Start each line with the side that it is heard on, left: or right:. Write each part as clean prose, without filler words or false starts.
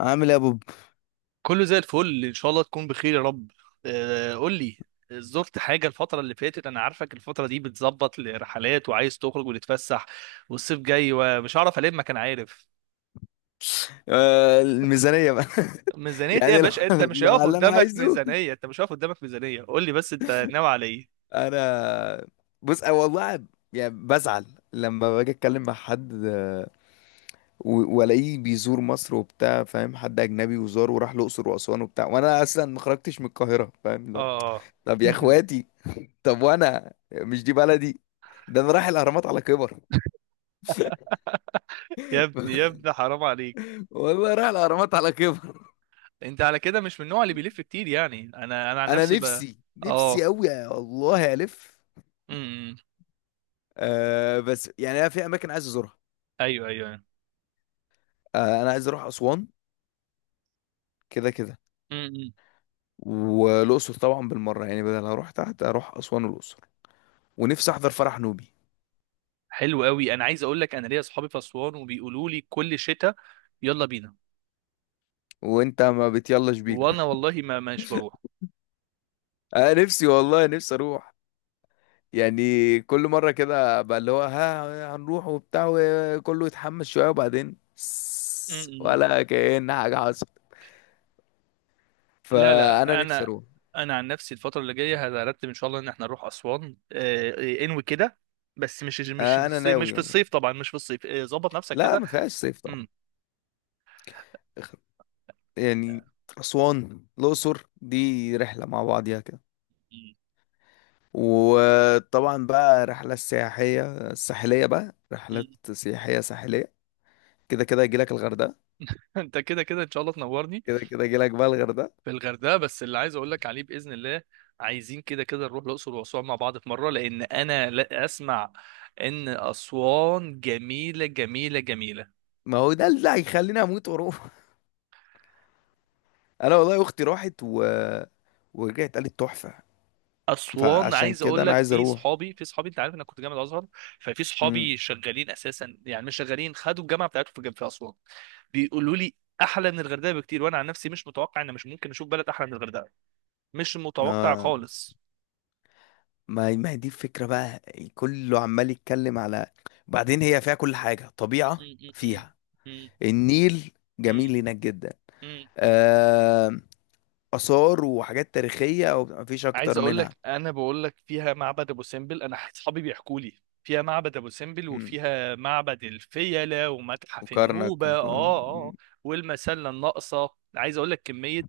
left: عامل ايه يا بوب؟
right: كله زي الفل ان شاء الله تكون بخير يا رب. قول لي، زرت حاجة الفترة اللي فاتت؟ انا عارفك الفترة دي بتظبط لرحلات وعايز تخرج وتتفسح، والصيف جاي ومش هعرف الم كان عارف.
left: آه، الميزانية بقى.
right: ميزانية ايه يا
left: يعني لو
right: باشا؟ انت مش
left: لو على
right: هيقف
left: اللي انا
right: قدامك
left: عايزه.
right: ميزانية، انت مش هيقف قدامك ميزانية، قول لي بس انت ناوي على ايه.
left: انا بص، أنا والله يعني بزعل لما باجي اتكلم مع حد، والاقيه بيزور مصر وبتاع، فاهم؟ حد اجنبي وزار وراح الاقصر واسوان وبتاع، وانا اصلا ما خرجتش من القاهرة، فاهم؟ لا.
right: اه.
left: طب يا اخواتي، طب وانا مش دي بلدي؟ ده انا رايح الاهرامات على كبر.
right: يا ابني يا ابني حرام عليك.
left: والله رايح الاهرامات على كبر.
right: انت على كده مش من النوع اللي بيلف كتير، يعني انا عن
left: انا
right: نفسي
left: نفسي
right: اه.
left: قوي، يا الله الف.
right: امم.
left: آه بس يعني انا في اماكن عايز ازورها.
right: ايوه
left: آه انا عايز اروح اسوان كده كده،
right: ايوه.
left: والاقصر طبعا بالمره. يعني بدل هروح تحت اروح اسوان والاقصر، ونفسي احضر فرح نوبي.
right: حلو قوي. انا عايز اقول لك، انا ليا اصحابي في اسوان وبيقولوا لي كل شتاء يلا بينا،
left: وانت ما بتيلاش بينا؟
right: وانا والله ما مش بروح.
left: آه نفسي والله نفسي اروح. يعني كل مره كده بقى اللي هو ها هنروح وبتاع، وكله يتحمس شويه وبعدين
right: م- م.
left: ولا كأن حاجه حصلت.
right: لا
left: فانا
right: لا،
left: نفسي
right: انا
left: اروح.
right: انا عن نفسي الفتره اللي جايه هرتب ان شاء الله ان احنا نروح اسوان. انوي كده، بس مش في
left: آه انا
right: الصيف، مش
left: ناوي
right: في
left: والله.
right: الصيف طبعا، مش في الصيف. ظبط نفسك
left: لا
right: كده.
left: ما فيهاش صيف طبعا.
right: م-
left: يعني اسوان الاقصر دي رحله مع بعضيها كده.
right: م-
left: وطبعا بقى رحلة سياحية ساحلية، بقى رحلات
right: م.
left: سياحية ساحلية. كده كده يجيلك الغردقة.
right: انت كده كده ان شاء الله تنورني.
left: كده كده يجيلك بقى الغردقة.
right: في الغردقه بس اللي عايز اقول لك عليه باذن الله، عايزين كده كده نروح الاقصر واسوان مع بعض في مره، لان انا لا اسمع ان اسوان جميله جميله جميله.
left: ما هو ده اللي هيخليني اموت واروح. انا والله اختي راحت و... ورجعت قالت تحفة.
right: اسوان،
left: فعشان
right: عايز
left: كده
right: اقول
left: انا
right: لك،
left: عايز
right: في
left: اروح.
right: صحابي في صحابي انت عارف انا كنت جامعه ازهر، ففي
left: امم،
right: صحابي شغالين اساسا، يعني مش شغالين، خدوا الجامعه بتاعتهم في جنب في اسوان. بيقولوا لي احلى من الغردقه بكتير، وانا عن نفسي مش متوقع ان مش ممكن اشوف بلد احلى من الغردقه، مش متوقع
left: آه.
right: خالص.
left: ما هي دي الفكرة بقى. كله عمال يتكلم على، بعدين هي فيها كل حاجة، طبيعة فيها النيل، جميل هناك جدا. آه، آثار وحاجات تاريخية ومفيش
right: عايز
left: أكتر
right: اقول
left: منها.
right: لك انا بقول لك فيها معبد ابو سمبل، انا اصحابي بيحكوا لي فيها معبد ابو سمبل،
left: مم.
right: وفيها معبد الفيلة ومتحف
left: وكرنك
right: النوبة.
left: وكل... مم.
right: والمسلة الناقصة. عايز اقول لك كمية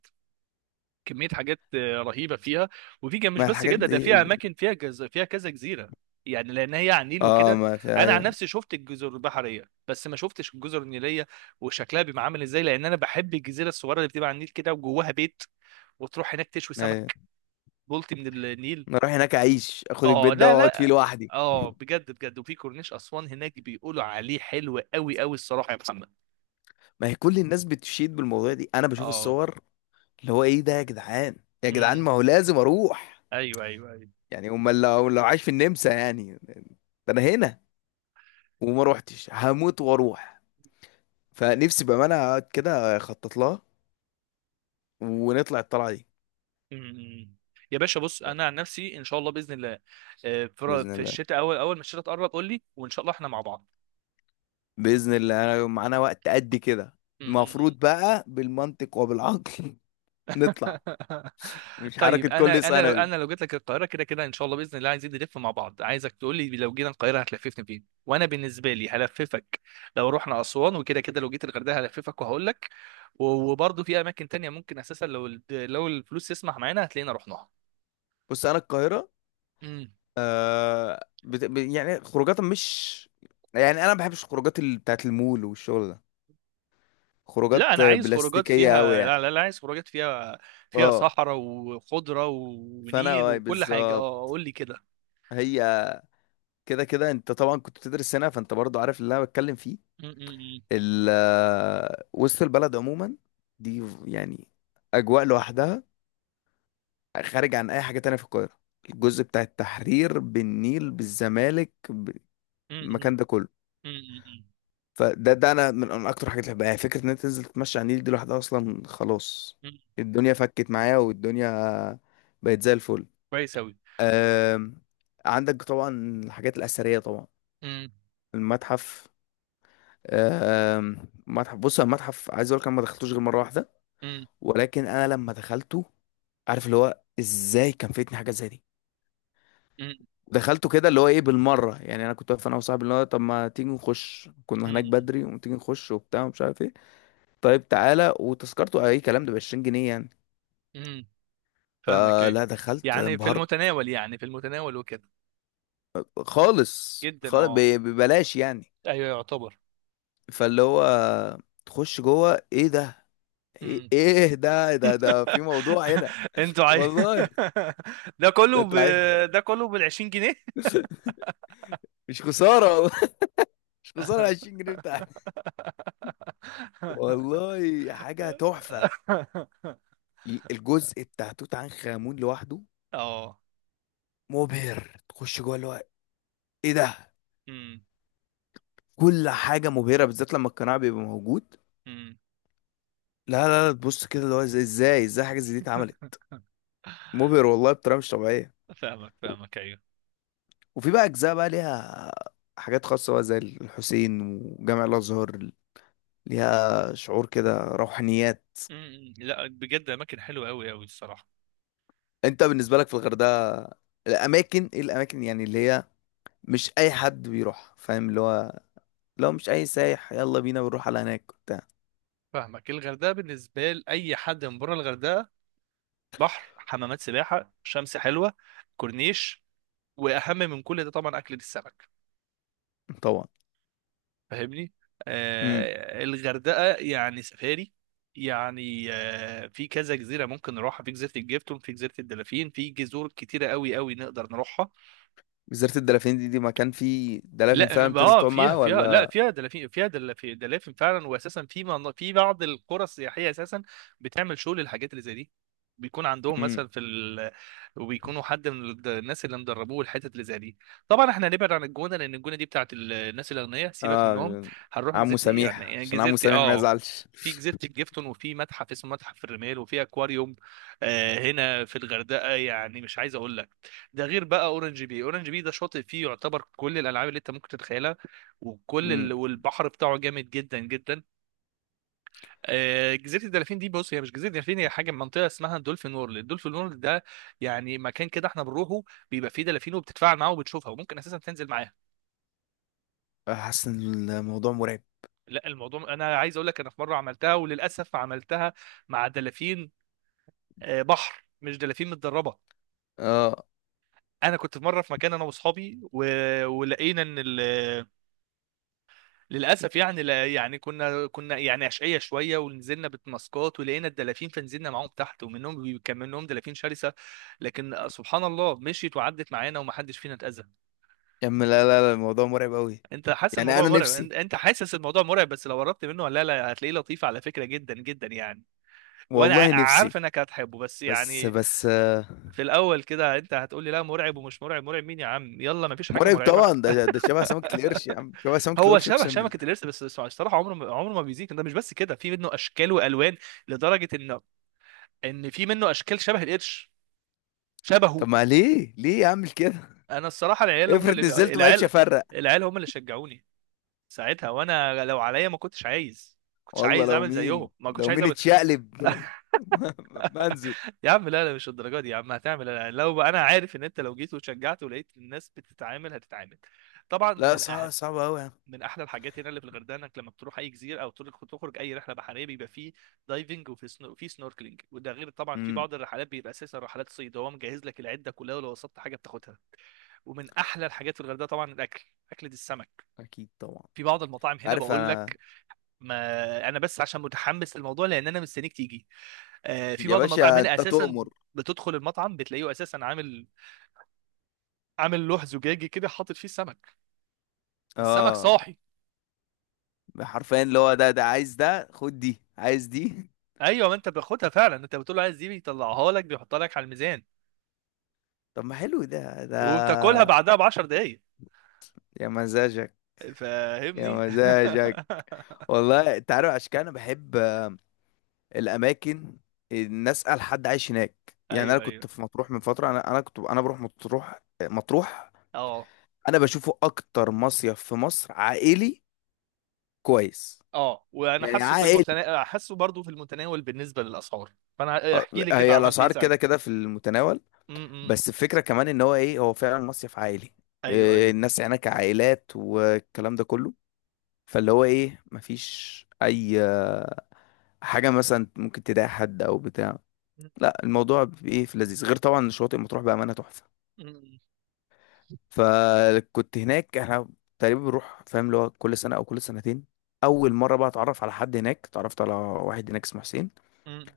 right: كمية حاجات رهيبة فيها. وفي كان مش
left: ما
right: بس
left: الحاجات
right: كده، ده فيها
left: دي.
right: اماكن فيها فيها كذا جزيرة، يعني لان هي على النيل
left: اه،
right: وكده.
left: ما في،
right: انا عن
left: ايوه.
right: نفسي شفت الجزر البحرية بس ما شفتش الجزر النيلية، وشكلها بيبقى عامل ازاي؟ لان انا بحب الجزيرة الصغيرة اللي بتبقى على النيل كده وجواها بيت، وتروح هناك تشوي
left: ايوه،
right: سمك بلطي من النيل.
left: أنا اروح هناك اعيش، اخد
right: اه
left: البيت ده
right: لا
left: واقعد فيه
right: لا.
left: لوحدي.
right: اه بجد بجد، وفي كورنيش اسوان هناك بيقولوا عليه حلو قوي قوي الصراحه يا محمد.
left: ما هي كل الناس بتشيد بالموضوع دي، انا بشوف
right: اه.
left: الصور اللي هو ايه ده يا جدعان؟ يا جدعان،
right: امم.
left: ما هو لازم اروح.
right: ايوه ايوه ايوه.
left: يعني امال لو عايش في النمسا يعني ده؟ انا هنا وما روحتش، هموت واروح. فنفسي بامانه اقعد كده اخطط لها، ونطلع الطلعه دي.
right: امم. يا باشا بص، انا عن نفسي ان شاء الله باذن الله في
left: بإذن
right: في
left: الله.
right: الشتاء، اول ما الشتاء تقرب قول لي، وان شاء الله احنا مع بعض.
left: بإذن الله. أنا يوم معانا وقت قد كده،
right: امم.
left: المفروض بقى بالمنطق وبالعقل نطلع، مش
right: طيب
left: حركة
right: انا
left: كل
right: انا لو
left: سنة دي.
right: انا لو جيت لك القاهره كده كده ان شاء الله باذن الله، عايزين نلف مع بعض. عايزك تقول لي لو جينا القاهره هتلففني فين، وانا بالنسبه لي هلففك لو رحنا اسوان، وكده كده لو جيت الغردقه هلففك وهقول لك. وبرضه في اماكن تانية ممكن اساسا، لو الفلوس تسمح معانا هتلاقينا رحناها.
left: بص أنا القاهرة،
right: امم.
left: يعني خروجات مش، يعني أنا ما بحبش الخروجات بتاعت المول والشغل ده،
right: لا
left: خروجات
right: انا
left: آه،
right: عايز خروجات
left: بلاستيكية أوي
right: فيها،
left: يعني.
right: لا لا لا، عايز خروجات فيها، فيها
left: اه،
right: صحراء وخضره
left: فأنا
right: ونيل
left: اه
right: وكل حاجه. اه
left: بالظبط.
right: قول لي كده.
left: هي كده كده أنت طبعا كنت بتدرس هنا، فأنت برضو عارف اللي أنا بتكلم فيه.
right: أمم، أمم،
left: آه، وسط البلد عموما دي يعني أجواء لوحدها، خارج عن اي حاجه تانية في القاهره. الجزء بتاع التحرير، بالنيل، بالزمالك،
right: أمم،
left: المكان ده كله.
right: أمم، أمم،
left: فده انا من اكتر حاجات اللي بحبها، يعني فكره ان انت تنزل تتمشى على النيل دي لوحدها اصلا خلاص،
right: أمم.
left: الدنيا فكت معايا والدنيا بقت زي الفل.
right: كويس أوي.
left: آم، عندك طبعا الحاجات الاثريه طبعا،
right: امم
left: المتحف. آم، متحف، بص أنا المتحف عايز اقول لك أنا ما دخلتوش غير مره واحده،
right: امم
left: ولكن انا لما دخلته، عارف اللي هو ازاي كان فاتني حاجه زي دي.
right: امم
left: دخلته كده اللي هو ايه بالمره. يعني انا كنت واقف انا وصاحبي اللي هو طب ما تيجي نخش، كنا هناك
right: امم
left: بدري وتيجي نخش وبتاع ومش عارف ايه، طيب تعالى. وتذكرته اي كلام، ده ب 20 جنيه يعني.
right: امم. فاهمك ايوه،
left: فلا دخلت،
right: يعني في
left: انبهرت.
right: المتناول، يعني في المتناول وكده.
left: خالص
right: جدا
left: خالص،
right: اه.
left: ببلاش يعني.
right: ايوه يعتبر.
left: فاللي هو تخش جوه، ايه ده؟ ايه
right: امم.
left: إيه ده ده ده في موضوع هنا.
right: انتوا
left: والله.
right: ده
left: ده
right: كله ب...
left: تعال
right: ده كله بال 20 جنيه.
left: مش خساره والله، مش خساره 20 جنيه بتاعتي، والله حاجه تحفه. الجزء بتاع توت عنخ امون لوحده
right: اه.
left: مبهر. تخش جوه اللي هو ايه ده؟
right: امم
left: كل حاجه مبهره، بالذات لما القناع بيبقى موجود.
right: امم.
left: لا تبص كده اللي هو ازاي ازاي حاجه زي دي اتعملت. مبهر والله بطريقه مش طبيعيه.
right: فاهمك
left: و-
right: فاهمك ايوه.
left: وفي بقى اجزاء بقى ليها حاجات خاصه بقى زي الحسين وجامع الازهر، ليها شعور كده روحانيات.
right: امم. لا بجد، اماكن حلوه قوي قوي الصراحه.
left: انت بالنسبه لك في الغردقه الاماكن ايه، الاماكن يعني اللي هي مش اي حد بيروح، فاهم اللي هو؟ لو مش اي سايح يلا بينا بنروح على هناك وبتاع
right: فاهمك، الغردقه بالنسبه لاي حد من بره الغردقه: بحر، حمامات سباحه، شمس حلوه، كورنيش، واهم من كل ده طبعا اكله السمك.
left: طبعا.
right: فاهمني. الغردقه يعني سفاري، يعني في كذا جزيره ممكن نروحها، في جزيره الجيفتون، في جزيره الدلافين، في جزر كتيره قوي قوي نقدر نروحها.
left: جزيرة الدلافين دي، دي مكان فيه دلافين
right: لا
left: فعلا بتنزل
right: اه
left: تقعد
right: فيها
left: معاه،
right: فيها لا
left: ولا؟
right: فيها دلافين، فيها دلافين دلافين فعلا، واساسا في بعض القرى السياحيه اساسا بتعمل شغل الحاجات اللي زي دي، بيكون عندهم
left: امم،
right: مثلا وبيكونوا حد من الناس اللي مدربوه الحتت اللي زي دي. طبعا احنا هنبعد عن الجونه، لان الجونه دي بتاعت الناس الاغنياء، سيبك منهم.
left: اه.
right: هنروح
left: عمو
right: جزيره، يعني
left: سميح،
right: يعني
left: عشان عمو
right: جزيره
left: سميح ما
right: اه.
left: يزعلش.
right: في جزيره الجيفتون، وفي متحف اسمه متحف الرمال، وفي اكواريوم. هنا في الغردقه، يعني مش عايز اقول لك، ده غير بقى اورنج بي، اورنج بي ده شاطئ فيه يعتبر كل الالعاب اللي انت ممكن تتخيلها.
left: امم.
right: والبحر بتاعه جامد جدا جدا. جزيره الدلافين دي، بص، هي مش جزيره الدلافين، هي حاجه منطقه اسمها دولفين وورلد. الدولفين وورلد ده يعني مكان كده احنا بنروحه، بيبقى فيه دلافين وبتتفاعل معاها وبتشوفها وممكن اساسا تنزل معاها.
left: حاسس ان الموضوع مرعب.
right: لا، الموضوع، انا عايز اقول لك انا في مره عملتها وللاسف عملتها مع دلافين. بحر مش دلافين متدربه.
left: اه،
right: انا كنت في مره في مكان انا واصحابي ولقينا ان ال... للاسف يعني لا يعني كنا يعني عشقيه شويه، ونزلنا بتماسكات ولقينا الدلافين، فنزلنا معاهم تحت، كان منهم دلافين شرسه، لكن سبحان الله مشيت وعدت معانا ومحدش فينا اتاذى.
left: يا عم لا الموضوع مرعب قوي.
right: انت حاسس
left: يعني
right: الموضوع
left: انا
right: مرعب؟ انت
left: نفسي،
right: أنت حاسس الموضوع مرعب، بس لو قربت منه لا لا هتلاقيه لطيف على فكره جدا جدا يعني. وانا
left: والله نفسي.
right: عارف انك هتحبه، بس
left: بس
right: يعني
left: بس آه،
right: في الاول كده انت هتقول لي لا مرعب، ومش مرعب، مرعب مين يا عم؟ يلا مفيش حاجه
left: مرعب
right: مرعبه.
left: طبعا. ده ده شبه سمكة القرش يا عم، شبه سمكة
right: هو
left: القرش،
right: شبه
left: اقسم
right: شبكة
left: بالله.
right: القرش، بس الصراحة عمره ما عمره ما بيزيد. ده مش بس كده، في منه أشكال وألوان، لدرجة إن في منه أشكال شبه القرش، شبهه.
left: طب ما ليه، ليه اعمل كده؟
right: أنا الصراحة،
left: افرض نزلت ما عرفش افرق.
right: العيال هم اللي شجعوني ساعتها. وأنا لو عليا ما كنتش عايز، ما كنتش
left: والله
right: عايز
left: لو
right: أعمل زيهم،
left: مين،
right: ما كنتش
left: لو
right: عايز
left: مين
right: أعمل.
left: اتشقلب ما انزل.
right: يا عم لا لا مش الدرجة دي، يا عم هتعمل، لا لا. لو أنا عارف إن أنت لو جيت وشجعت ولقيت الناس بتتعامل هتتعامل. طبعا
left: لا
right: من
left: صعب،
right: أهم،
left: صعب قوي يا
right: من احلى الحاجات هنا اللي في الغردقه، انك لما بتروح اي جزيره او تخرج اي رحله بحريه بيبقى فيه دايفنج، وفي سنوركلينج، وده غير طبعا في
left: عم.
right: بعض الرحلات بيبقى اساسا رحلات صيد، هو مجهز لك العده كلها ولو وصلت حاجه بتاخدها. ومن احلى الحاجات في الغردقه طبعا الاكل، اكله السمك.
left: اكيد طبعا.
right: في بعض المطاعم هنا
left: عارف
right: بقول
left: انا.
right: لك، ما انا بس عشان متحمس للموضوع لان انا مستنيك تيجي. في
left: يا
right: بعض المطاعم
left: باشا
right: هنا
left: انت
right: اساسا
left: تؤمر.
right: بتدخل المطعم بتلاقيه اساسا عامل، لوح زجاجي كده حاطط فيه سمك، السمك
left: اه،
right: صاحي.
left: حرفيا اللي هو ده، ده عايز ده، خد دي، عايز دي.
right: ايوه، ما انت بتاخدها فعلا، انت بتقول له عايز دي، بيطلعها لك بيحطها لك على الميزان،
left: طب ما حلو ده ده.
right: وبتاكلها بعدها ب 10 دقايق.
left: يا مزاجك. يا
right: فاهمني.
left: مزاجك. والله انت عارف، عشان كده انا بحب الاماكن ان اسال حد عايش هناك. يعني انا
right: ايوه
left: كنت
right: ايوه.
left: في مطروح من فتره، انا كنت بروح مطروح.
right: اه
left: انا بشوفه اكتر مصيف في مصر عائلي. كويس.
right: اه. وانا
left: يعني
right: حاسه
left: عائلي.
right: حاسه برضو في المتناول بالنسبه للاسعار. فانا احكي لي كده
left: هي
right: عملت ايه
left: الاسعار
right: ساعتها.
left: كده كده في المتناول،
right: امم.
left: بس الفكرة كمان ان هو ايه، هو فعلا مصيف عائلي.
right: ايوه
left: إيه،
right: ايوه.
left: الناس هناك عائلات والكلام ده كله، فاللي هو ايه مفيش اي آه، حاجة مثلا ممكن تضايق حد او بتاع. لا الموضوع ايه في لذيذ، غير طبعا شواطئ مطروح بأمانة تحفة.
right: أمم،
left: فكنت هناك، احنا تقريبا بنروح فاهم اللي هو كل سنة او كل سنتين. اول مرة بقى اتعرف على حد هناك، اتعرفت على واحد هناك اسمه حسين.
right: أمم،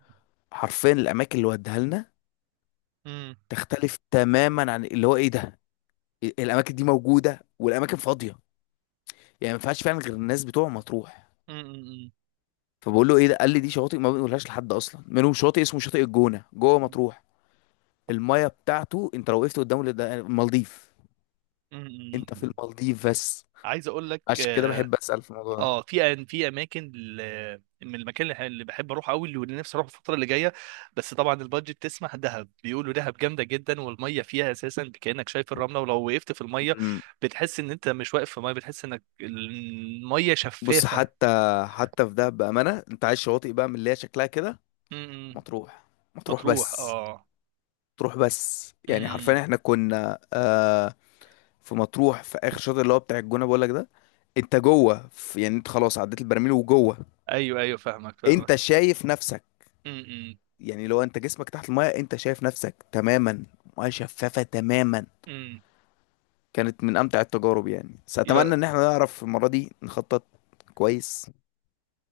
left: حرفيا الاماكن اللي وديها لنا
right: أمم،
left: تختلف تماما عن اللي هو ايه ده. الاماكن دي موجودة والاماكن فاضية، يعني ما ينفعش فعلا غير الناس بتوع مطروح.
right: أمم،
left: فبقول له ايه ده، قال لي دي شواطئ ما بنقولهاش لحد، اصلا منهم شاطئ اسمه شاطئ الجونه جوه
right: أمم،
left: مطروح. المايه بتاعته انت لو وقفت قدامه ده المالديف، انت في
right: أمم.
left: المالديف بس.
right: عايز اقول لك
left: عشان كده بحب اسال في الموضوع ده.
right: اه في اماكن من المكان اللي بحب اروح قوي، واللي نفسي اروح الفتره اللي جايه، بس طبعا البادجت تسمح. دهب، بيقولوا دهب جامده جدا، والميه فيها اساسا كانك شايف الرمله، ولو وقفت في الميه
left: أمم.
right: بتحس ان انت مش واقف في ميه، بتحس انك الميه
left: بص،
right: شفافه.
left: حتى حتى في ده بامانه، انت عايز شواطئ بقى من اللي هي شكلها كده،
right: إمم.
left: مطروح. مطروح
right: مطروح
left: بس،
right: اه.
left: مطروح بس. يعني حرفيا
right: إمم.
left: احنا كنا آه في مطروح في اخر شاطئ اللي هو بتاع الجونه، بقول لك ده انت جوه يعني انت خلاص عديت البراميل وجوه،
right: ايوه ايوه فاهمك فاهمك.
left: انت شايف نفسك.
right: امم امم
left: يعني لو انت جسمك تحت المايه انت شايف نفسك تماما، ميه شفافه تماما.
right: إمم.
left: كانت من امتع التجارب يعني. بس اتمنى
right: يا
left: ان احنا نعرف المره دي نخطط كويس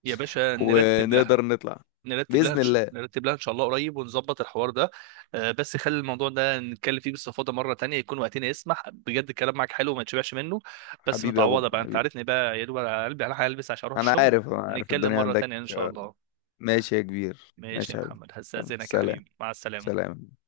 right: يا باشا نرتب لها،
left: ونقدر نطلع باذن الله.
right: نرتب لها ان شاء الله قريب ونظبط الحوار ده. بس خلي الموضوع ده نتكلم فيه باستفاضه مره تانية يكون وقتنا يسمح، بجد الكلام معاك حلو وما تشبعش منه. بس
left: حبيبي يا
right: متعوضه
left: بوب،
right: بقى، انت
left: حبيبي.
right: عارفني بقى يا دوب على قلبي، انا هلبس عشان اروح
left: انا
right: الشغل،
left: عارف، انا عارف
right: ونتكلم
left: الدنيا
right: مره
left: عندك.
right: تانية ان شاء الله.
left: ماشي يا كبير،
right: ماشي يا
left: ماشي يا حبيبي.
right: محمد، هستاذنك يا
left: سلام.
right: حبيبي، مع السلامه.
left: سلام.